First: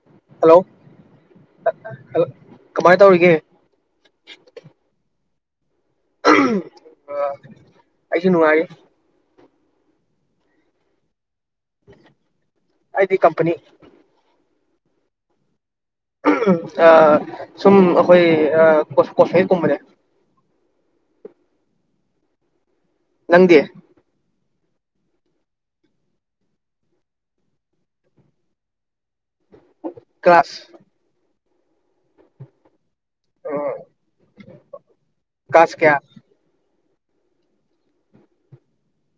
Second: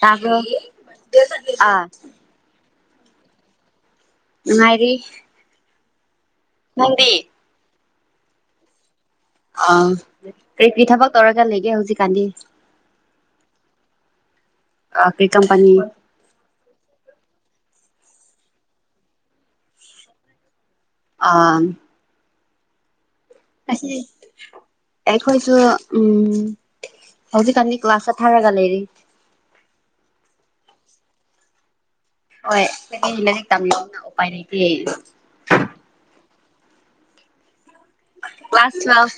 ꯇꯥꯕ꯭ꯔꯣ ꯍꯜꯂꯣ ꯑꯥ ꯀꯃꯥꯏꯅ ꯇꯧꯔꯤꯒꯦ ꯅꯨꯡꯉꯥꯏꯔꯤ ꯅꯪꯗꯤ ꯑ ꯑꯩꯁꯨ ꯅꯨꯡꯉꯥꯏꯔꯤ ꯑ ꯀꯔꯤ ꯀꯔꯤ ꯊꯕꯛ ꯇꯩꯔ ꯂꯩꯒꯦ ꯍꯧꯖꯤꯛꯀꯥꯟꯗꯤ ꯄꯅꯤ ꯑ ꯀꯩ ꯀꯝꯄꯅꯤ ꯁꯨꯝ ꯑꯩꯈꯣꯏ ꯀꯣꯁ ꯀꯣꯐꯦ ꯀꯨꯝꯕꯅꯦ ꯑꯥ ꯅꯪꯗꯤ ꯑꯁ ꯑꯩꯈꯣꯏꯁꯨ ꯎꯝ ꯍꯧꯖꯤꯛ ꯀꯥꯟꯗꯤ ꯀ꯭ꯂꯥꯁ ꯆꯠꯊꯔꯒ ꯂꯩꯔꯤ ꯀ꯭ꯂꯥꯁ ꯍꯣꯏ ꯗꯤ ꯂꯥꯏꯔꯤꯛ ꯇꯝꯃꯤꯅꯤꯅ ꯎꯄꯥꯏ ꯂꯩꯇꯦ ꯀ꯭ꯂꯥꯁ ꯀꯌꯥ ꯀ꯭ꯂꯥꯁ ꯂꯥꯁꯠ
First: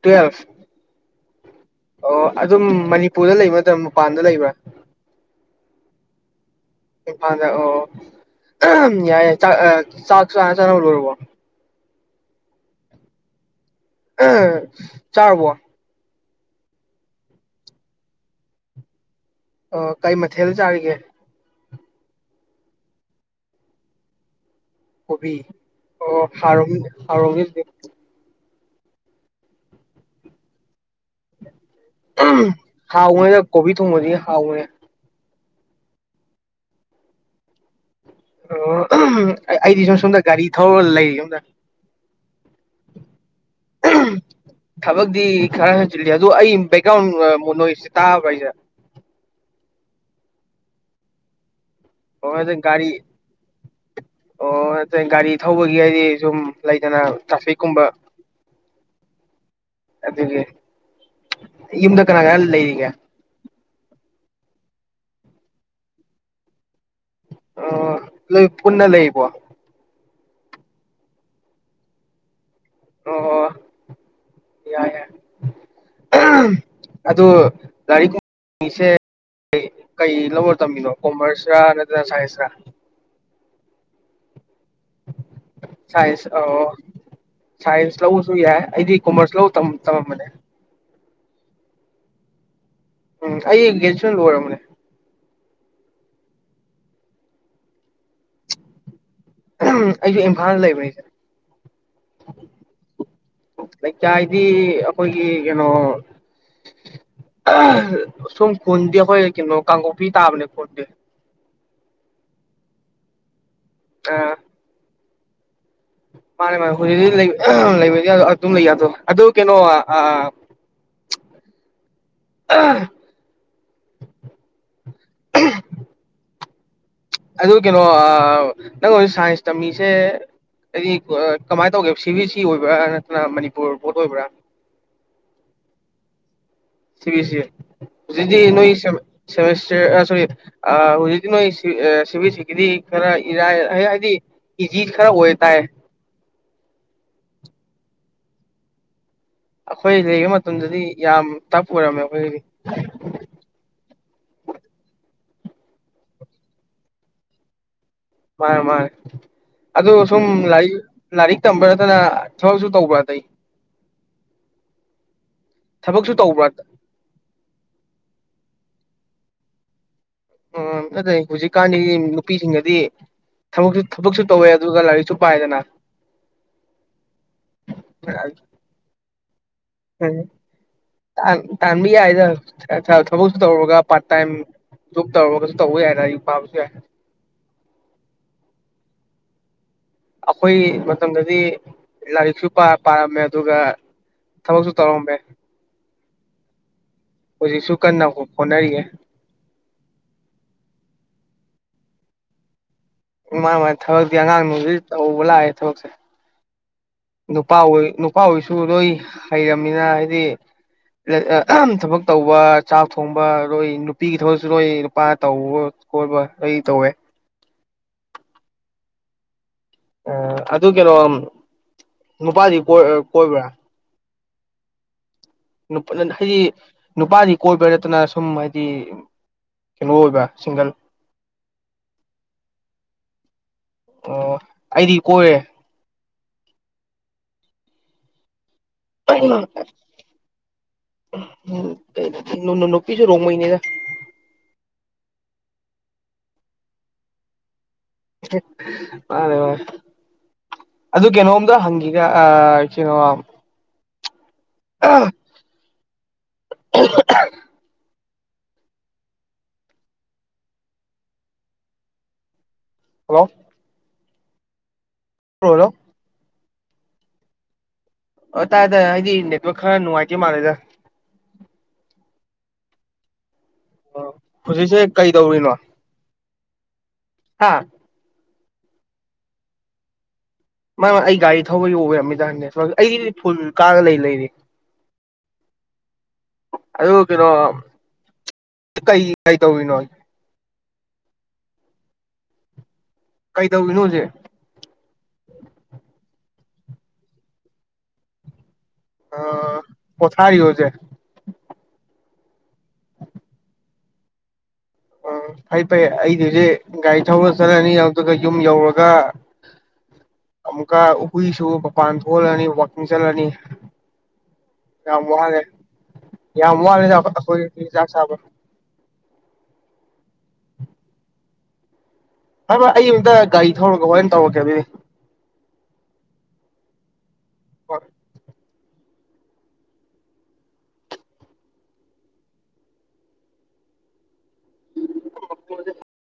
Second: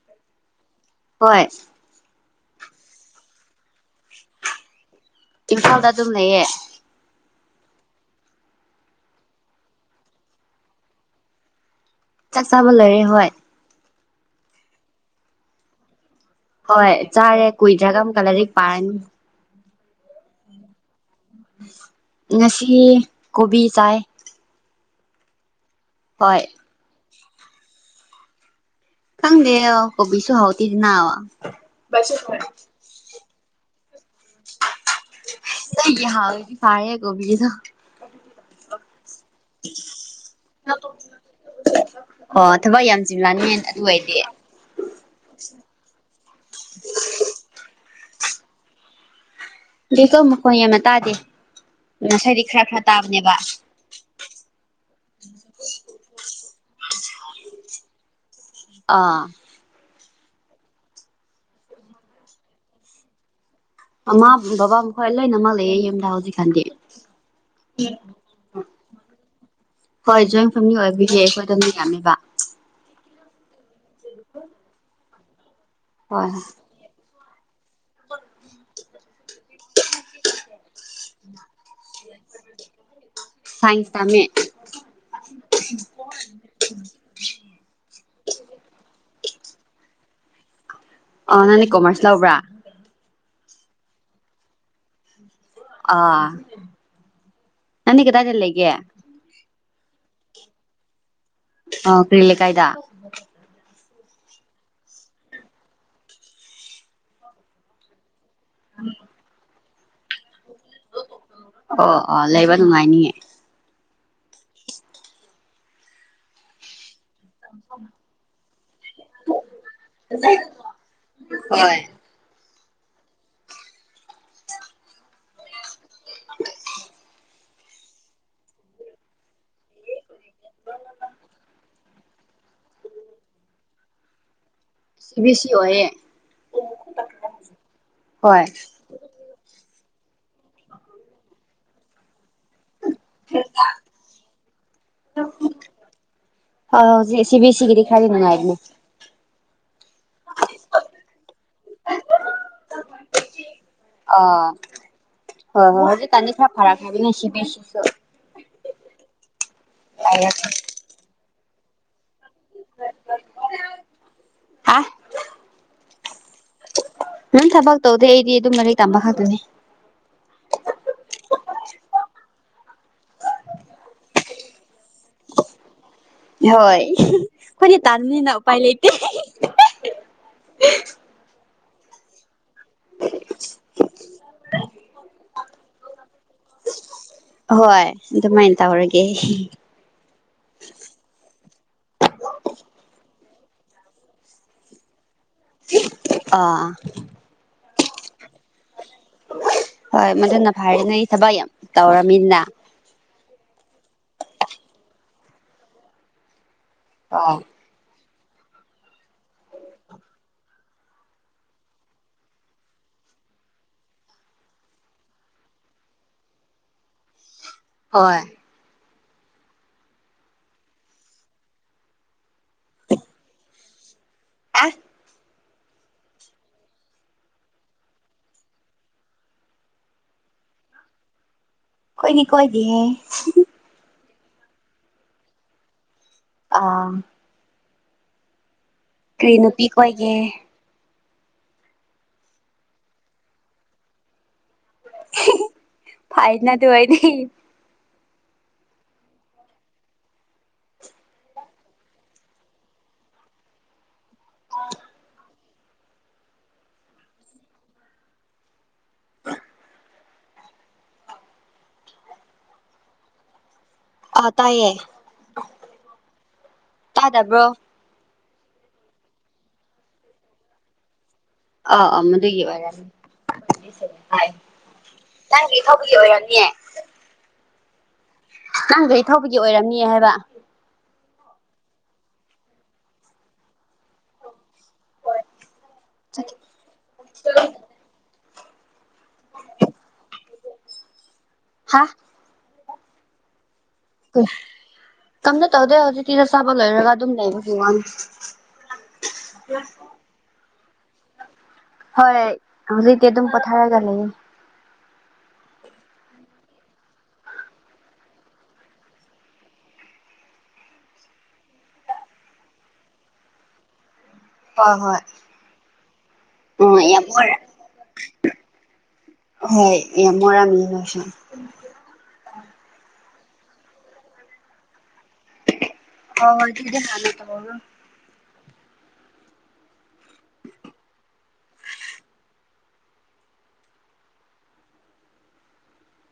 ꯇꯨꯋꯦꯜꯐ ꯍꯣꯏ ꯑꯣ ꯑꯗꯨꯝ ꯃꯅꯤꯄꯨꯔꯗ ꯂꯩꯕ ꯅꯠꯇ꯭ꯔ ꯃꯄꯥꯟꯗ ꯂꯩꯕ꯭ꯔꯥ ꯏꯝꯐꯥꯜꯗ ꯑꯗꯨꯝ ꯂꯩꯌꯦ ꯏꯝꯐꯥꯜꯗ ꯑꯣ ꯌꯥꯏ ꯆꯥꯛ ꯆꯥꯛ ꯆ ꯆꯅꯕ ꯂꯣꯏꯔꯕꯣ ꯆꯥꯛ ꯆꯕ ꯂꯣꯏꯔꯦ ꯍꯣꯏ ꯆꯥꯔꯕꯣ ꯍꯣꯏ ꯆꯥꯔꯦ ꯀꯨꯏꯗ꯭ꯔꯥꯒ ꯑꯃꯨꯛꯀ ꯂꯥꯏꯔꯤꯛ ꯄꯥꯔꯅꯤ ꯑꯣ ꯀꯩ ꯃꯊꯦꯜ ꯆꯥꯔꯤꯒꯦ ꯉꯁꯤ ꯀꯣꯕꯤ ꯆꯥꯏ ꯀꯣꯕꯤ ꯑꯣ ꯍꯣꯏ ꯍꯥꯎꯔꯝꯅꯤ ꯐꯥꯔꯕꯤ ꯈꯪꯗꯦ ꯀꯣꯕꯤꯁꯨ ꯍꯥꯎꯇꯦ ꯅꯥ ꯋꯥ ꯊ ꯃꯗꯤ ꯍꯥꯥꯎꯅꯦ ꯍꯥꯎ ꯐꯥ ꯀꯣꯕꯤꯒꯤꯗ ꯑꯣ ꯑꯩꯗꯤ ꯁꯣ ꯁꯣꯝꯗ ꯒꯥꯔꯤ ꯊꯧꯔꯒ ꯂꯩꯔꯤ ꯁꯣꯝꯗ ꯑꯣ ꯊꯕꯛ ꯌꯥꯝ ꯆꯤꯜꯂꯅꯤ ꯑꯗꯨ ꯑꯣꯏꯔꯗꯤ ꯊꯕꯛꯇꯛꯇꯤ ꯈꯔ ꯍꯟ ꯑꯗꯨ ꯑꯦꯛꯒ꯭ꯔꯥꯎꯟ ꯇꯥꯍ ꯄꯩꯁꯥ ꯗꯀꯣꯀꯣꯌꯥ ꯃ ꯇꯗꯦ ꯑꯣ ꯑꯗꯨ ꯒꯥꯔꯤ ꯑꯣ ꯅ ꯒꯥꯔꯤ ꯊꯧꯕꯒꯤ ꯍꯥꯏꯗꯤ ꯁꯨꯝ ꯂꯩꯗꯅ ꯇ꯭ꯔꯥꯐꯤꯛ ꯀꯨꯝꯕ ꯑꯥ ꯑꯗꯨꯒꯤ ꯌꯨꯝꯗ ꯀꯅꯥ ꯀꯅꯥ ꯂꯩꯔꯤꯉꯦ ꯃꯃꯥ ꯕꯕꯥ ꯃꯈꯣꯏ ꯂꯣꯏꯅꯃꯛ ꯂꯩ ꯌꯨꯝꯗ ꯍꯧꯖꯤꯛꯀꯥꯟꯗꯤ ꯑ ꯂ ꯄꯨꯟꯅ ꯂꯩꯕꯣ ꯍꯣꯏ ꯖꯣꯏꯟ ꯐꯦꯃꯤꯂꯤ ꯑꯣꯏꯕꯤꯌꯦ ꯑꯩꯈꯣꯏ ꯑꯗꯨꯝꯗꯤ ꯌꯥꯅꯤꯕ ꯑꯣ ꯌꯥ ꯍꯣꯏ ꯍꯣꯏ ꯑ ꯂꯥꯏꯔꯤꯛꯁꯦ ꯀꯩ ꯂꯧꯔ ꯇꯝꯃꯤꯅꯣ ꯀꯃꯔꯁꯤꯌꯥ ꯆꯁ ꯁꯥꯏꯁ ꯇꯃꯦ ꯁ ꯑ ꯁꯥꯏꯟꯁ ꯂꯧꯁꯨ ꯌꯥꯏ ꯑꯩꯗꯤ ꯀꯣꯃꯔꯁ ꯂ ꯇꯃꯦ ꯃꯅꯦ ꯑ ꯅꯪꯅꯦ ꯀꯣꯃꯔꯁ ꯂꯕ꯭ꯔꯥ ꯎꯝ ꯑꯩ ꯒ꯭ꯔꯦꯖꯨꯌꯦꯁꯟ ꯑꯣꯏꯣꯏꯔꯔꯕꯅꯦ ꯑ ꯅꯅꯤ ꯀꯗꯗ ꯂꯩꯒꯦ ꯑꯩꯁꯨ ꯏꯝꯐꯥꯜ ꯂꯩꯕꯅꯤꯁꯦ ꯑꯣ ꯀꯔꯤꯂ ꯀꯥꯏꯗ ꯂꯩꯀꯥꯏ ꯍꯥꯏꯗꯤ ꯑꯩꯈꯣꯏꯒꯤ ꯀꯩꯅꯣ ꯁꯨꯝ ꯀꯣꯟꯗꯤꯌꯥ ꯀ ꯅꯣ ꯀꯥꯡꯒꯣꯛꯄꯤꯤ ꯇꯥꯕꯅꯦ ꯈꯣꯠꯇꯠꯇꯦ ꯑꯣ ꯑꯣ ꯂꯩꯕ ꯅꯨꯡꯉꯥꯏꯅꯤꯉꯦ ꯑꯥ ꯃꯥꯅꯦ ꯃꯥꯅꯦ ꯍꯧ ꯂꯩ ꯑꯗꯨꯝ ꯂꯩꯗꯣ ꯑꯗꯨ ꯀꯩꯅꯣ ꯑ ꯍꯣꯏ ꯑꯗꯨ ꯀꯩꯅꯣ ꯅꯪ ꯍꯧꯖꯤꯛ ꯁꯥꯏꯟꯁ ꯇꯝꯃꯤꯁꯦ ꯍꯥꯏꯗꯤ ꯀꯃꯥꯏꯅ ꯇꯧꯒꯦ ꯁꯤ ꯕꯤ ꯑꯦꯁ ꯁꯤ ꯑꯣꯏꯕ꯭ꯔꯥ ꯅꯠꯇꯅ ꯃꯅꯤꯄꯨꯔ ꯕꯣꯠ ꯑꯣꯏꯕ꯭ꯔꯥ ꯁꯤ ꯕꯤ ꯁꯤ ꯑꯣꯏꯌꯦ ꯁꯤꯕꯤꯁ ꯏꯗꯤ ꯍꯣꯏ ꯅꯣꯏꯁ ꯁꯣꯔꯤ ꯑꯗꯤ ꯅꯣꯏ ꯁꯤꯕꯤ ꯗꯤ ꯈꯔ ꯏꯔꯥꯏ ꯍꯥꯏꯗꯤ ꯏꯖꯤꯠ ꯈꯔ ꯑꯣꯏ ꯇꯥꯏ ꯍ ꯍ ꯁꯤ ꯕꯤ ꯑꯦꯁ ꯁꯤꯒꯤꯗꯤ ꯈꯔꯤꯅꯅꯨꯡꯉꯥꯏꯕꯅꯦ ꯑꯩꯈꯣꯏ ꯂꯩꯕ ꯃꯇꯝꯗꯗꯤ ꯌꯥꯝ ꯇꯞ ꯑꯣꯏꯔꯝꯃꯦ ꯑꯩꯈꯣꯏꯒꯤꯗꯤ ꯑꯣ ꯍ ꯍ ꯍꯧꯖꯤ ꯇꯥꯟꯗꯤ ꯈꯔ ꯐꯥꯔꯥ ꯈꯥꯏꯕꯤꯅ ꯁꯤꯕꯤꯁꯤꯁꯨ ꯃꯥꯅꯦ ꯃꯥꯅꯦ ꯑꯗꯨ ꯁꯨꯝ ꯂꯥꯏꯔꯛ ꯂꯔꯤꯛ ꯂꯔꯤꯛ ꯇꯝꯕꯔꯅ ꯊꯕꯛꯁꯨ ꯇꯧꯕ꯭ꯔꯥꯇꯩꯩ ꯍꯥ ꯊꯕꯛꯁꯨ ꯇꯧꯕ꯭ꯔꯥ ꯅꯪ ꯊꯕꯛ ꯇꯧꯗꯦ ꯑꯩꯗꯤ ꯑꯗꯨꯝ ꯃꯔꯩ ꯇꯝꯕ ꯈꯇꯅꯤ ꯎꯝ ꯑꯗꯨꯠꯇꯩ ꯍꯧꯖꯤꯛꯀꯥꯟꯗꯤ ꯅꯨꯄꯤꯁꯤꯡꯗꯗꯤ ꯊꯕꯛꯁꯨ ꯊꯕꯛꯁꯨ ꯇꯧꯋꯦ ꯑꯗꯨꯒ ꯂꯥꯏꯔꯤꯛꯁꯨ ꯄꯥꯏꯗꯅ ꯍꯣꯏ ꯑꯩꯈꯣꯏꯅꯤ ꯇꯥꯥꯟꯃꯤꯅ ꯎꯄꯥꯏ ꯂꯩꯇ ꯇꯃꯤ ꯌꯥꯗ ꯊꯕꯛꯁꯨ ꯇꯧꯔꯨꯔꯒ ꯄꯥꯔꯠ ꯇꯥꯏꯝ ꯖꯣꯕ ꯇꯧꯔꯨꯔꯒꯁꯨ ꯇꯧꯕ ꯌꯥꯏ ꯑꯛ ꯄꯥꯕꯁꯨ ꯌꯥꯏ ꯍꯣꯏ ꯑꯗꯨꯃꯥꯏꯅ ꯇꯧꯔꯒꯦ ꯑꯩꯈꯣꯏ ꯃꯇꯝꯗꯗꯤ ꯂꯥꯏꯔꯤꯛꯁꯨ ꯄꯥꯔꯝꯃꯦ ꯑꯗꯨꯒ ꯊꯕꯛꯁꯨ ꯇꯧꯔꯝꯃꯦ ꯑꯥ ꯄ ꯁꯨ ꯀꯅꯥ ꯐꯣꯟꯅꯔꯤꯌꯦꯦ ꯍꯣꯏ ꯃꯗꯨꯅ ꯐꯔꯤ ꯅ ꯑꯩ ꯊꯕꯛ ꯌꯥꯝ ꯇꯧꯔꯃꯤꯅ ꯃꯥꯥꯏ ꯃꯥꯥꯏ ꯊꯕꯛꯇꯤ ꯑꯉꯥꯡꯗꯨ ꯍꯧꯖꯤꯛ ꯇꯧꯕ ꯂꯥꯛꯑꯦ ꯊꯕꯛꯁꯦ ꯑꯣ ꯅꯨꯄꯥ ꯑꯣꯏ ꯅꯨꯄꯥ ꯅꯨꯄꯥ ꯍꯣꯏꯁꯨ ꯂꯣꯏ ꯍꯩꯔꯕꯅꯤꯅ ꯍꯥꯏꯗꯤ ꯊꯕꯛ ꯇꯧꯕ ꯆꯥꯛ ꯊꯣꯡꯕ ꯂꯣꯏ ꯅꯨꯄꯤꯒꯤ ꯊꯕꯛꯁꯨ ꯂꯣꯏ ꯅꯨꯄꯥꯅ ꯇꯧꯕ ꯈꯣꯠꯕ ꯂꯣꯏ ꯇꯧꯋꯦ ꯍꯣꯏꯣꯏ ꯑ ꯑꯗꯨ ꯀꯩꯅꯣ ꯅꯨꯄꯥꯗꯤ ꯀꯣꯏꯕ꯭ꯔꯥ ꯑꯁ ꯍꯥꯏꯗꯤ ꯅꯨꯄꯥꯗꯤ ꯀꯣꯏꯕ꯭ꯔꯥ ꯅꯠꯇꯅ ꯁꯨꯝ ꯍꯥꯏꯗꯤ ꯀꯩꯅꯣ ꯑꯣꯏꯕ ꯁꯤꯡꯒꯜ ꯀꯣꯏꯅꯤ ꯀꯣꯏꯅꯤ ꯑꯣ ꯑꯩꯗꯤ ꯀꯣꯏꯔꯦ ꯑꯥ ꯀꯔꯤ ꯅꯨꯄꯤ ꯀꯣꯏꯒꯦ ꯀ ꯏꯅ ꯅꯣꯛꯄꯤꯁꯨ ꯔꯣ ꯃꯅꯦꯗ ꯐꯥꯏꯠꯅ ꯇ ꯑꯣꯏꯗꯤ ꯃꯥꯦ ꯃꯥꯦ ꯑꯗꯨ ꯀꯩꯅꯣꯝꯇ ꯍꯪꯈꯤꯒ ꯀꯩꯅꯣ ꯑꯥ ꯑ ꯍꯜꯂꯣ ꯑ ꯇꯥꯏꯌꯦ ꯍꯣꯂꯣ ꯇꯥ ꯇꯕ꯭ꯔꯣ ꯑꯣ ꯇꯥꯏꯦ ꯇꯥꯏ ꯍꯥꯏꯗꯤ ꯏꯟꯌꯥ ꯈꯔ ꯅꯨꯡꯉꯥꯏꯇꯦ ꯃꯥꯂꯦꯗ ꯑ ꯑꯃꯗꯒꯤꯔꯅꯤ ꯑꯣ ꯍꯥꯏ ꯍꯧꯖꯤꯛꯁꯦ ꯀꯩꯗꯧꯔꯤꯅꯣ ꯅꯪꯒꯤ ꯊꯧꯕꯒꯤ ꯑꯣꯏꯔꯅꯤꯌꯦ ꯍꯥꯥ ꯅꯪꯗꯩ ꯊꯧꯕꯒꯤ ꯑꯣꯏꯔꯝꯅꯤ ꯍꯥꯏꯕ [unintelligible] ꯑꯩ ꯒꯥꯔꯤ ꯊꯧꯕꯒꯤ ꯑꯣꯔꯝꯃꯤꯗ ꯅꯦꯠꯋꯛ ꯑꯩꯗꯤ ꯐꯨꯜ ꯀꯥꯔꯒ ꯂꯩ ꯂꯩꯔꯤ꯫ ꯑꯗꯨ ꯀꯩꯅꯣ꯫ ꯀꯩ ꯀꯩ ꯇꯧꯔꯤꯅꯣ꯫ ꯍꯥꯥ꯫ ꯀꯩꯗꯧꯔꯤꯅꯣ ꯍꯧꯖꯤꯛ ꯀꯝꯇ ꯇꯧꯗꯦ ꯍꯧꯖꯤꯛꯇꯤ ꯆꯥꯛ꯫ ꯆꯥꯕ ꯂꯣꯏꯔꯒ ꯑꯗꯨꯝ ꯂꯩꯕꯒꯤ ꯋꯥꯅꯦ꯫ ꯑ ꯄꯣꯊꯥꯔꯤꯔꯣ ꯍꯧꯖꯤꯛ꯫ ꯍꯣꯏ ꯍꯧꯖꯤꯛꯗꯤ ꯑꯗꯨꯝ ꯄꯊꯔꯒ ꯂꯩꯑꯦ꯫ ꯎꯝ ꯐꯩ ꯐꯩ ꯑꯩꯗꯨꯗꯤ ꯒꯥꯔꯤ ꯊꯧꯔ ꯆꯠꯂꯅꯤ ꯑꯗꯨꯒ ꯌꯨꯝ ꯌꯧꯔꯒ ꯑꯃꯨꯛꯀ ꯍꯨꯏꯁꯨ ꯃꯄꯥꯟ ꯊꯣꯛꯍꯜꯂꯅꯤ ꯋꯥꯛꯀꯤꯡ ꯆꯠꯂꯅꯤ꯫ ꯍꯣꯏ ꯌꯥꯝ ꯋꯥꯔꯦ ꯌꯥꯝ ꯍꯣꯏ ꯎꯝ ꯋꯥꯝꯅꯦꯗ ꯌꯥꯝ ꯑ ꯋꯥꯔꯦ ꯑꯈꯣꯏꯒꯤ ꯆꯥꯛ ꯆꯥꯕ꯫ ꯍꯣꯏ ꯌꯥꯝ ꯋꯥꯔꯝꯅꯤ ꯅꯣꯏꯁꯨ꯫ ꯍꯥꯏꯕ ꯑꯩ ꯑꯃꯨꯇ ꯒꯥꯔꯤ ꯊꯧꯔꯒ ꯍꯣꯔꯦꯟ ꯇꯧꯔꯛꯀꯦ ꯑꯗꯨꯗꯤ꯫ ꯍꯣꯍꯣꯏꯗꯨꯗꯤ ꯍꯥꯟꯅ꯫ [unintelligible] [inaudible]